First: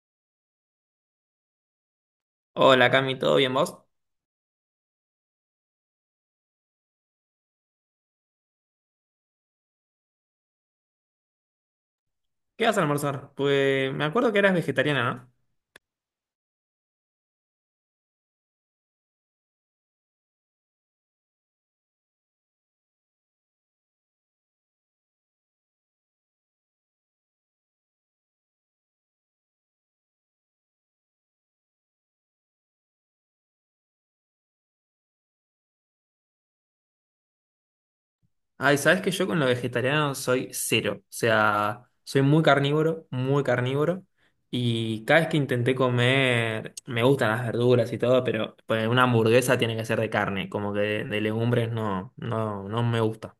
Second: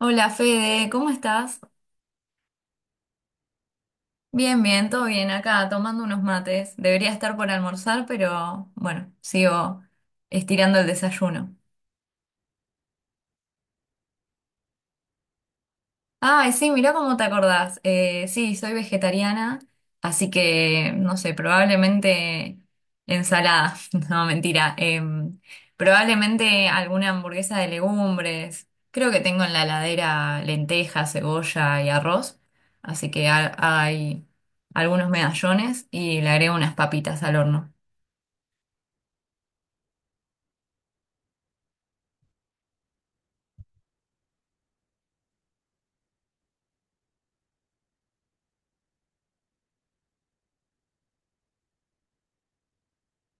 Hola Fede, ¿cómo estás? Hola Cami, ¿todo bien vos? Bien, bien, todo bien acá, tomando unos mates. Debería estar por almorzar, pero bueno, sigo estirando el desayuno. ¿Qué vas a almorzar? Pues me acuerdo que eras vegetariana, ¿no? Ay, sí, mirá cómo te acordás. Sí, soy vegetariana, así que, no sé, probablemente ensalada. No, mentira. Probablemente alguna hamburguesa de legumbres. Creo que tengo en la heladera lentejas, cebolla y arroz. Así que hay algunos medallones y le agrego unas papitas al horno. Ay, sabes que yo con lo vegetariano soy cero. O sea, soy muy carnívoro, muy carnívoro. Y cada vez que intenté comer, me gustan las verduras y todo, pero pues, una hamburguesa tiene que ser de carne, como que de legumbres no, no, no me gusta.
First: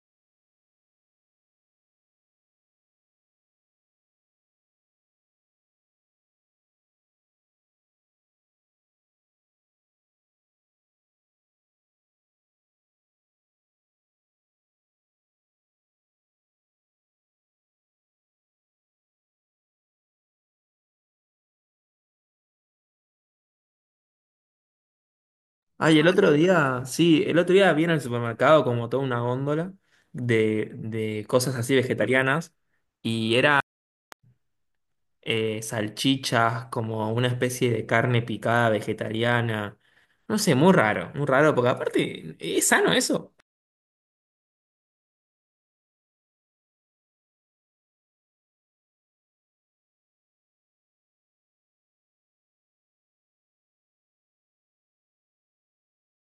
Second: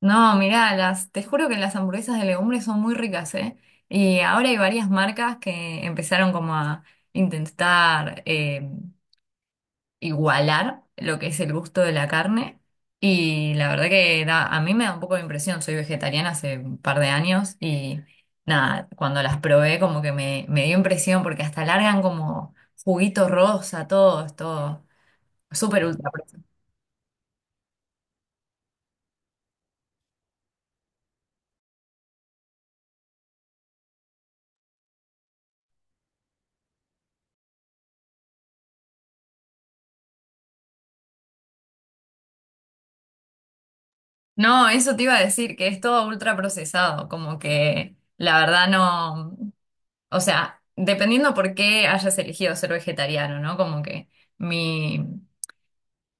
No, mirá, las, te juro que las hamburguesas de legumbres son muy ricas, ¿eh? Y ahora hay varias marcas que empezaron como a intentar igualar lo que es el gusto de la carne. Y la verdad que a mí me da un poco de impresión, soy vegetariana hace un par de años y nada, cuando las probé como que me dio impresión porque hasta largan como juguito rosa, todo, es todo súper Ay, el ultra. otro día, sí, el otro día vi en el supermercado como toda una góndola de cosas así vegetarianas. Y era salchichas, como una especie de carne picada vegetariana. No sé, muy raro, porque aparte, ¿es sano eso? No, eso te iba a decir, que es todo ultra procesado, como que la verdad no, o sea, dependiendo por qué hayas elegido ser vegetariano, ¿no? Como que mi,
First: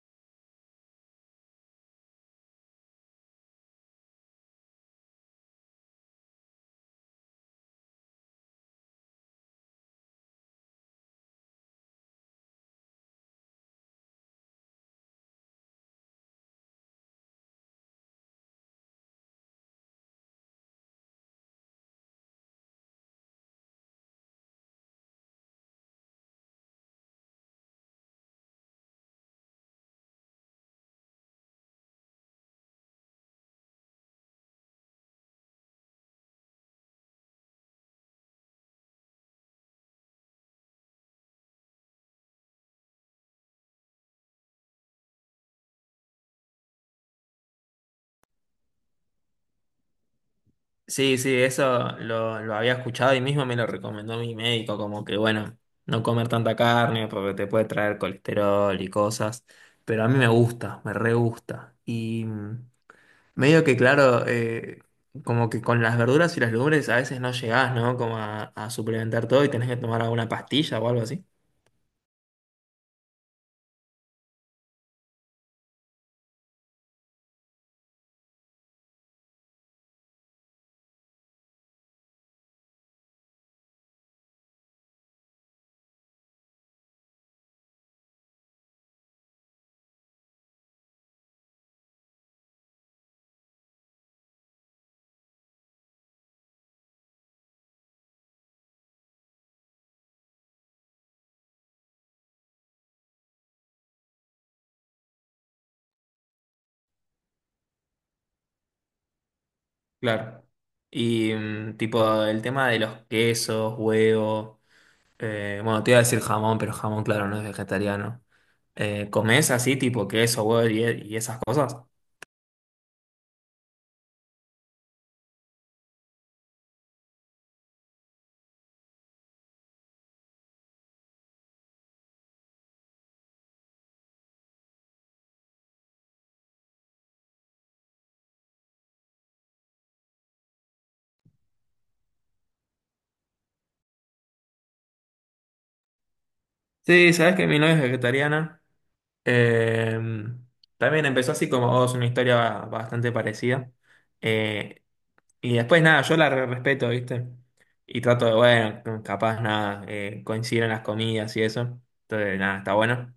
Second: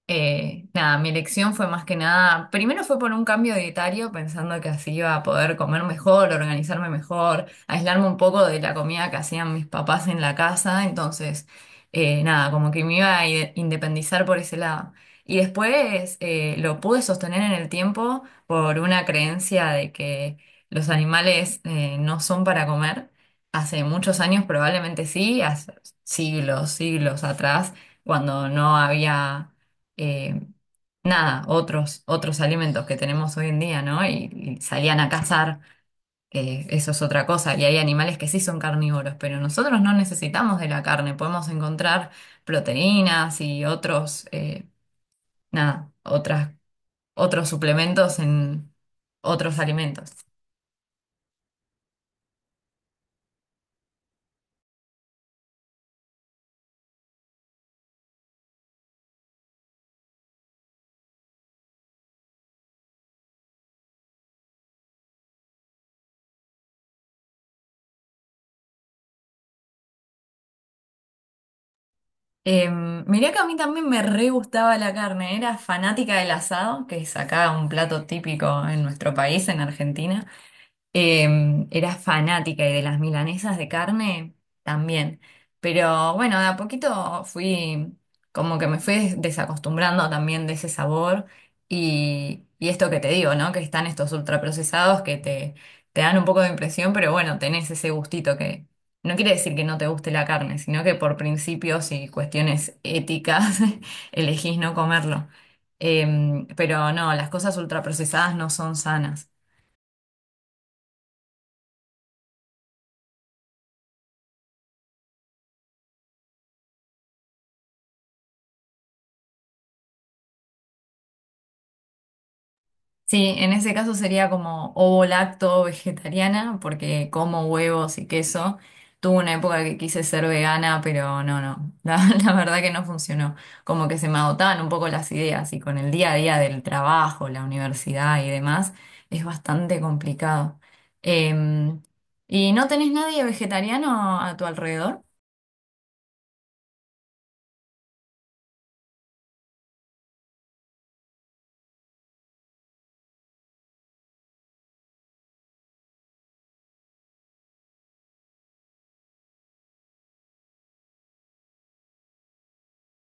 nada, mi elección fue más que nada, primero fue por un cambio dietario, pensando que así iba a poder comer mejor, organizarme mejor, aislarme un poco de la comida que hacían mis papás en la casa, entonces, nada, como que me iba a independizar por ese lado. Y después lo pude sostener en el tiempo por una creencia de que los animales no son para comer. Hace muchos años probablemente sí, hace siglos, siglos atrás, cuando no había eh, nada, otros, otros alimentos que tenemos hoy en día, ¿no? Y salían a cazar, eso es otra cosa. Y hay animales que sí son carnívoros, pero nosotros no necesitamos de la carne, podemos encontrar proteínas y otros, nada, otras, otros suplementos en otros alimentos. Sí, sí, eso lo había escuchado y mismo me lo recomendó mi médico, como que bueno, no comer tanta carne porque te puede traer colesterol y cosas, pero a mí me gusta, me re gusta. Y medio que claro, como que con las verduras y las legumbres a veces no llegás, ¿no? Como a suplementar todo y tenés que tomar alguna pastilla o algo así. Mirá que a mí también me re gustaba la carne, era fanática del asado, que es acá un plato típico en nuestro país, en Argentina. Era fanática y de las milanesas de carne también. Pero bueno, de a poquito fui, como que me fui desacostumbrando también de ese sabor y esto que te digo, ¿no? Que están estos ultraprocesados que te dan un poco de impresión, pero bueno, tenés ese gustito que no quiere decir que no te guste la carne, sino que por principios y cuestiones éticas elegís no comerlo. Pero no, las cosas ultraprocesadas no son sanas. Claro. Y mm, tipo el tema de los quesos, huevos, bueno, te iba a decir jamón, pero jamón, claro, no es vegetariano. ¿Comés así, tipo queso, huevo y esas cosas? Sí, en ese caso sería como ovo lacto vegetariana, porque como huevos y queso. Tuve una época que quise ser vegana, pero no, no, la, la verdad que no funcionó. Como que se me agotaban un poco las ideas y con el día a día del trabajo, la universidad y demás, es bastante complicado. Em, ¿Y no tenés nadie vegetariano a tu alrededor? Sí, sabes que mi novia es vegetariana. Eh, también empezó así como vos, una historia bastante parecida. Y después nada, yo la respeto, ¿viste? Y trato de, bueno, no, capaz nada, coinciden las comidas y eso. Entonces, nada, está bueno.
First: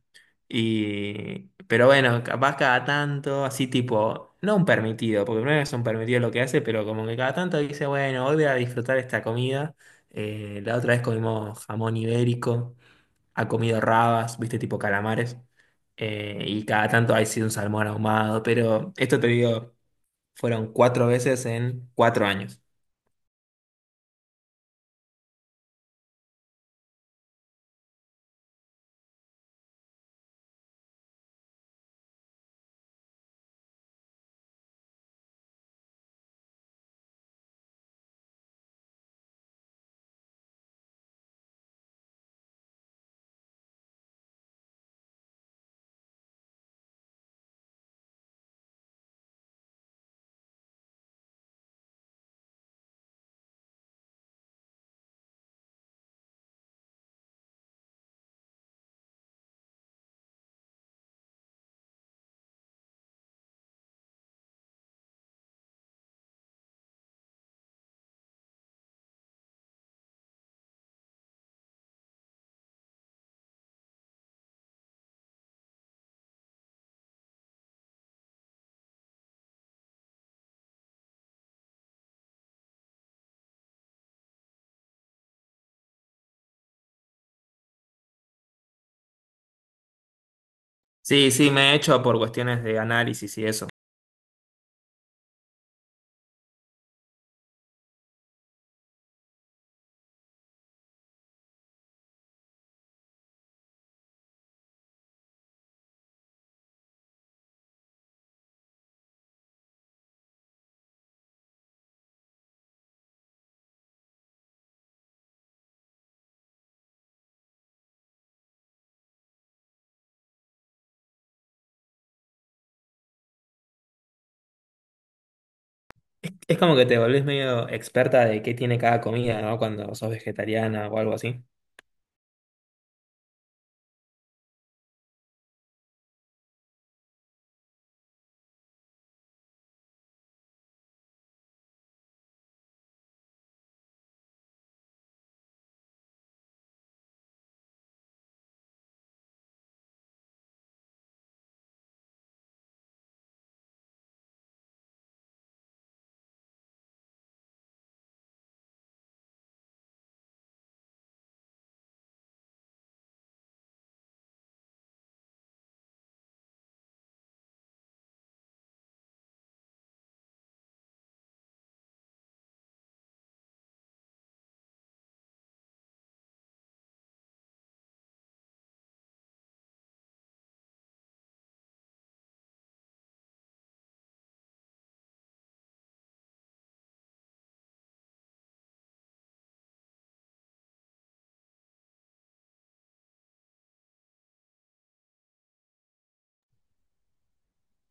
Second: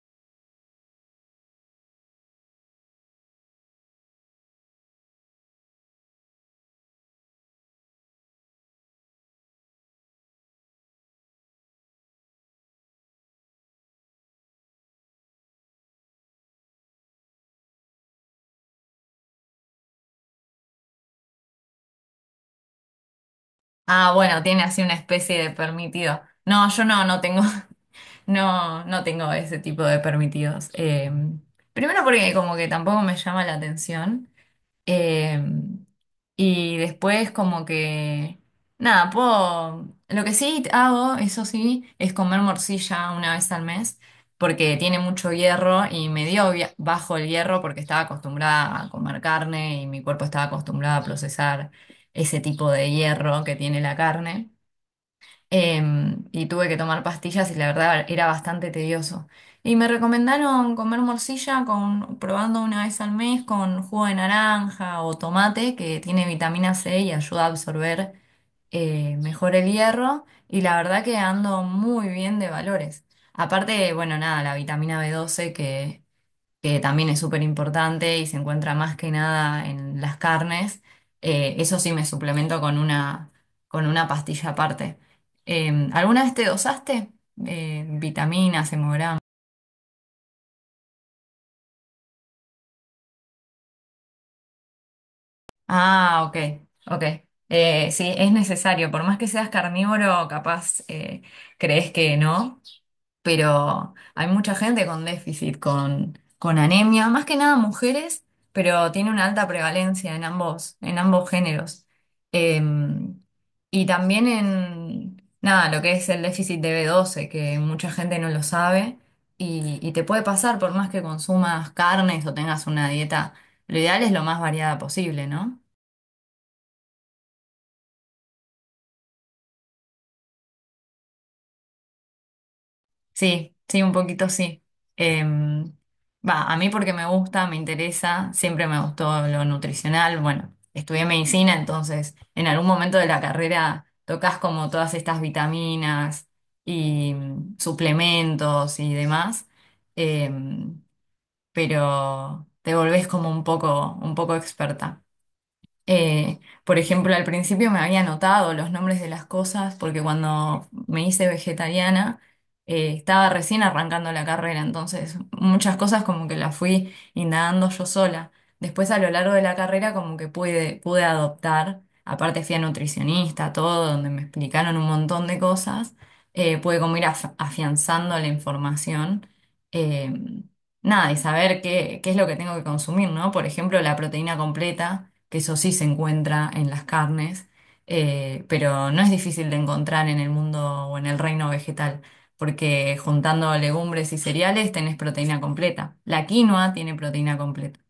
Y, pero bueno, capaz cada tanto, así tipo, no un permitido, porque no es un permitido lo que hace, pero como que cada tanto dice, bueno, hoy voy a disfrutar esta comida. La otra vez comimos jamón ibérico, ha comido rabas, ¿viste? Tipo calamares. Y cada tanto ha sido un salmón ahumado, pero esto te digo, fueron cuatro veces en cuatro años. Ah, bueno, tiene así una especie de permitido. No, yo no, no tengo. No, no tengo ese tipo de permitidos. Primero porque como que tampoco me llama la atención. Eh, y después como que, nada, puedo... Lo que sí hago, eso sí, es comer morcilla una vez al mes, porque tiene mucho hierro y me dio bajo el hierro porque estaba acostumbrada a comer carne y mi cuerpo estaba acostumbrado a procesar ese tipo de hierro que tiene la carne, y tuve que tomar pastillas y la verdad era bastante tedioso. Y me recomendaron comer morcilla con, probando una vez al mes con jugo de naranja o tomate que tiene vitamina C y ayuda a absorber mejor el hierro y la verdad que ando muy bien de valores. Aparte, bueno, nada, la vitamina B12 que también es súper importante y se encuentra más que nada en las carnes, eso sí me suplemento con una pastilla aparte. ¿Alguna vez te dosaste? Vitaminas, hemogramas. Sí, sí, me he hecho por cuestiones de análisis y eso. Ah, ok, ok. Sí, es necesario, por más que seas carnívoro, capaz crees que no, pero hay mucha gente con déficit, con anemia, más que nada mujeres, pero tiene una alta prevalencia en ambos géneros. Eh, y también en, nada, lo que es el déficit de B12, que mucha gente no lo sabe y te puede pasar por más que consumas carnes o tengas una dieta, lo ideal es lo más variada posible, ¿no? Es como que te volvés medio experta de qué tiene cada comida, ¿no? Cuando sos vegetariana o algo así. Sí, sí, un poquito sí. Em, Va, a mí porque me gusta, me interesa, siempre me gustó lo nutricional. Bueno, estudié medicina, entonces en algún momento de la carrera tocas como todas estas vitaminas y mm, suplementos y demás, em, pero te volvés como un poco experta. Por ejemplo, al principio me había anotado los nombres de las cosas porque cuando me hice vegetariana estaba recién arrancando la carrera, entonces muchas cosas como que las fui indagando yo sola. Después a lo largo de la carrera como que pude, pude adoptar, aparte fui a nutricionista, todo, donde me explicaron un montón de cosas, pude como ir afianzando la información. eh, Nada, y saber qué, qué es lo que tengo que consumir, ¿no? Por ejemplo, la proteína completa, que eso sí se encuentra en las carnes, pero no es difícil de encontrar en el mundo o en el reino vegetal, porque juntando legumbres y cereales tenés proteína completa. La quinoa tiene proteína completa.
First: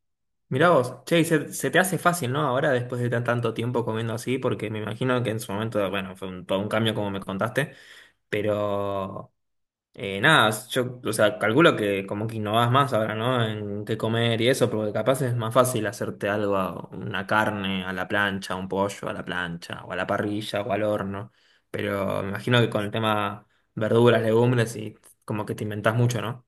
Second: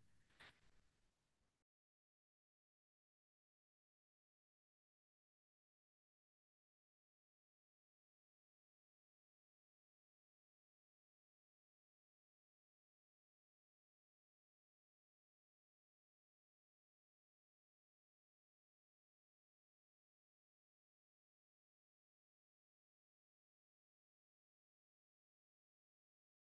Mirá vos, che, y se te hace fácil, ¿no? Ahora después de tanto tiempo comiendo así, porque me imagino que en su momento, bueno, fue un, todo un cambio como me contaste, pero nada, yo, o sea, calculo que como que innovás más ahora, ¿no? En qué comer y eso, porque capaz es más fácil hacerte algo, una carne a la plancha, un pollo a la plancha, o a la parrilla, o al horno. Pero me imagino que con el tema verduras, legumbres, y como que te inventás mucho, ¿no?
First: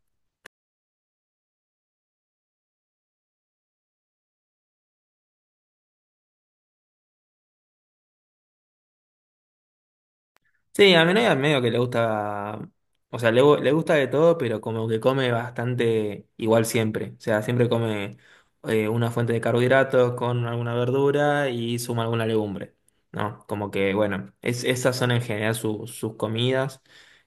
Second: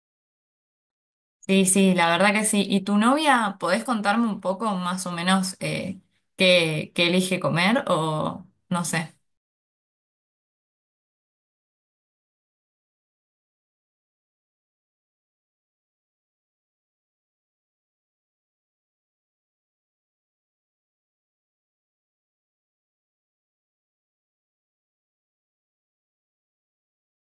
Sí, sí, la verdad que sí. ¿Y tu novia, podés contarme un poco más o menos qué, qué elige comer o no sé? Sí, a mi novia medio que le gusta, o sea, le gusta de todo, pero como que come bastante igual siempre. O sea, siempre come una fuente de carbohidratos con alguna verdura y suma alguna legumbre, ¿no? Como que, bueno, es, esas son en general sus comidas.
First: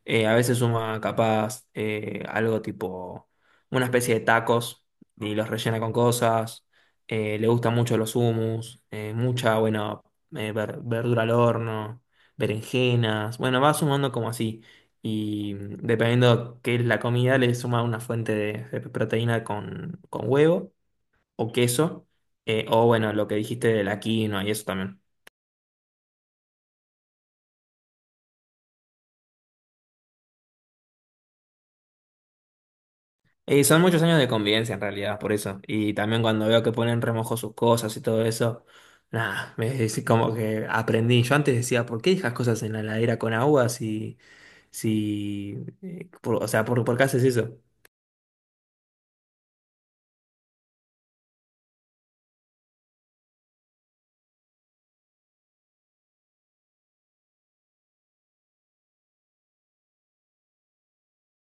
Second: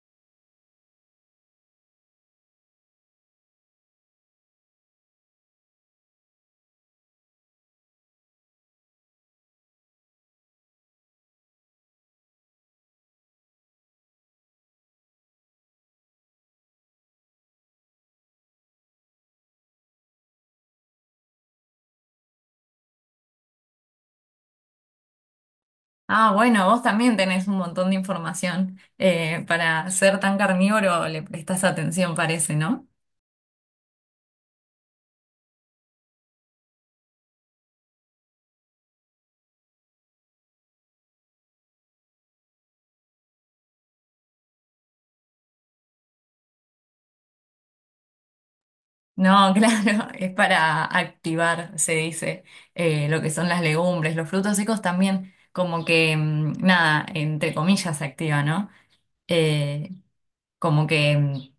A veces suma capaz algo tipo una especie de tacos y los rellena con cosas. Le gustan mucho los hummus, mucha, bueno, verdura al horno berenjenas, bueno, va sumando como así. Y mm, dependiendo qué es la comida, le suma una fuente de proteína con huevo o queso, o bueno, lo que dijiste de la quinoa y eso también. Ah, bueno, vos también tenés un montón de información. Para ser tan carnívoro le prestás atención, parece, ¿no? Y son muchos años de convivencia en realidad, por eso. Y también cuando veo que ponen remojo sus cosas y todo eso, nada, me es como que aprendí. Yo antes decía, ¿por qué dejas cosas en la heladera con agua si, si, por- o sea, por qué haces eso? No, claro, es para activar, se dice, lo que son las legumbres, los frutos secos también, como que, mm, nada, entre comillas se activa, ¿no? Eh, Como que mm,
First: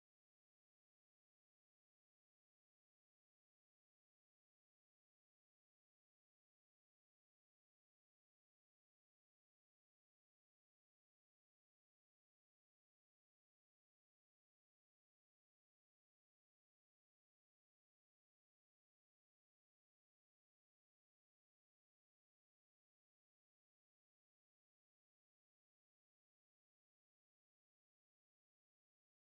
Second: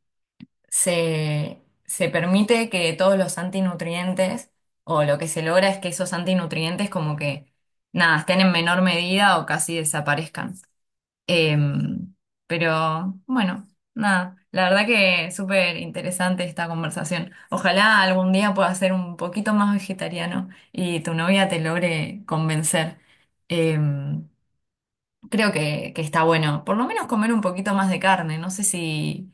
se permite que todos los antinutrientes, o lo que se logra es que esos antinutrientes como que, nada, estén en menor medida o casi desaparezcan. Em, pero bueno, nada, la verdad que súper interesante esta conversación. Ojalá algún día puedas ser un poquito más vegetariano y tu novia te logre convencer. Em, Creo que está bueno, por lo menos comer un poquito más de carne. No sé si,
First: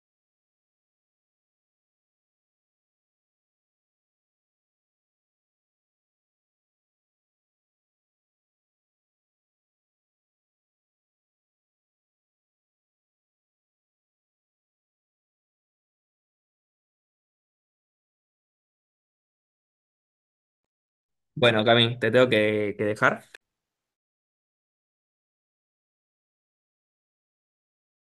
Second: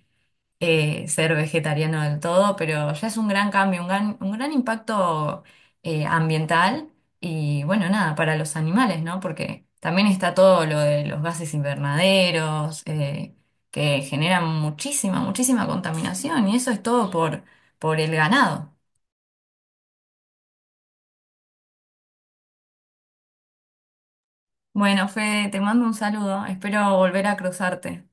ser vegetariano del todo, pero ya es un gran cambio, un gran impacto ambiental y bueno, nada, para los animales, ¿no? Porque también está todo lo de los gases invernaderos, que generan muchísima, muchísima contaminación y eso es todo por el ganado. Bueno, Cami, te tengo que dejar. Bueno, Fede, te mando un saludo, espero volver a cruzarte.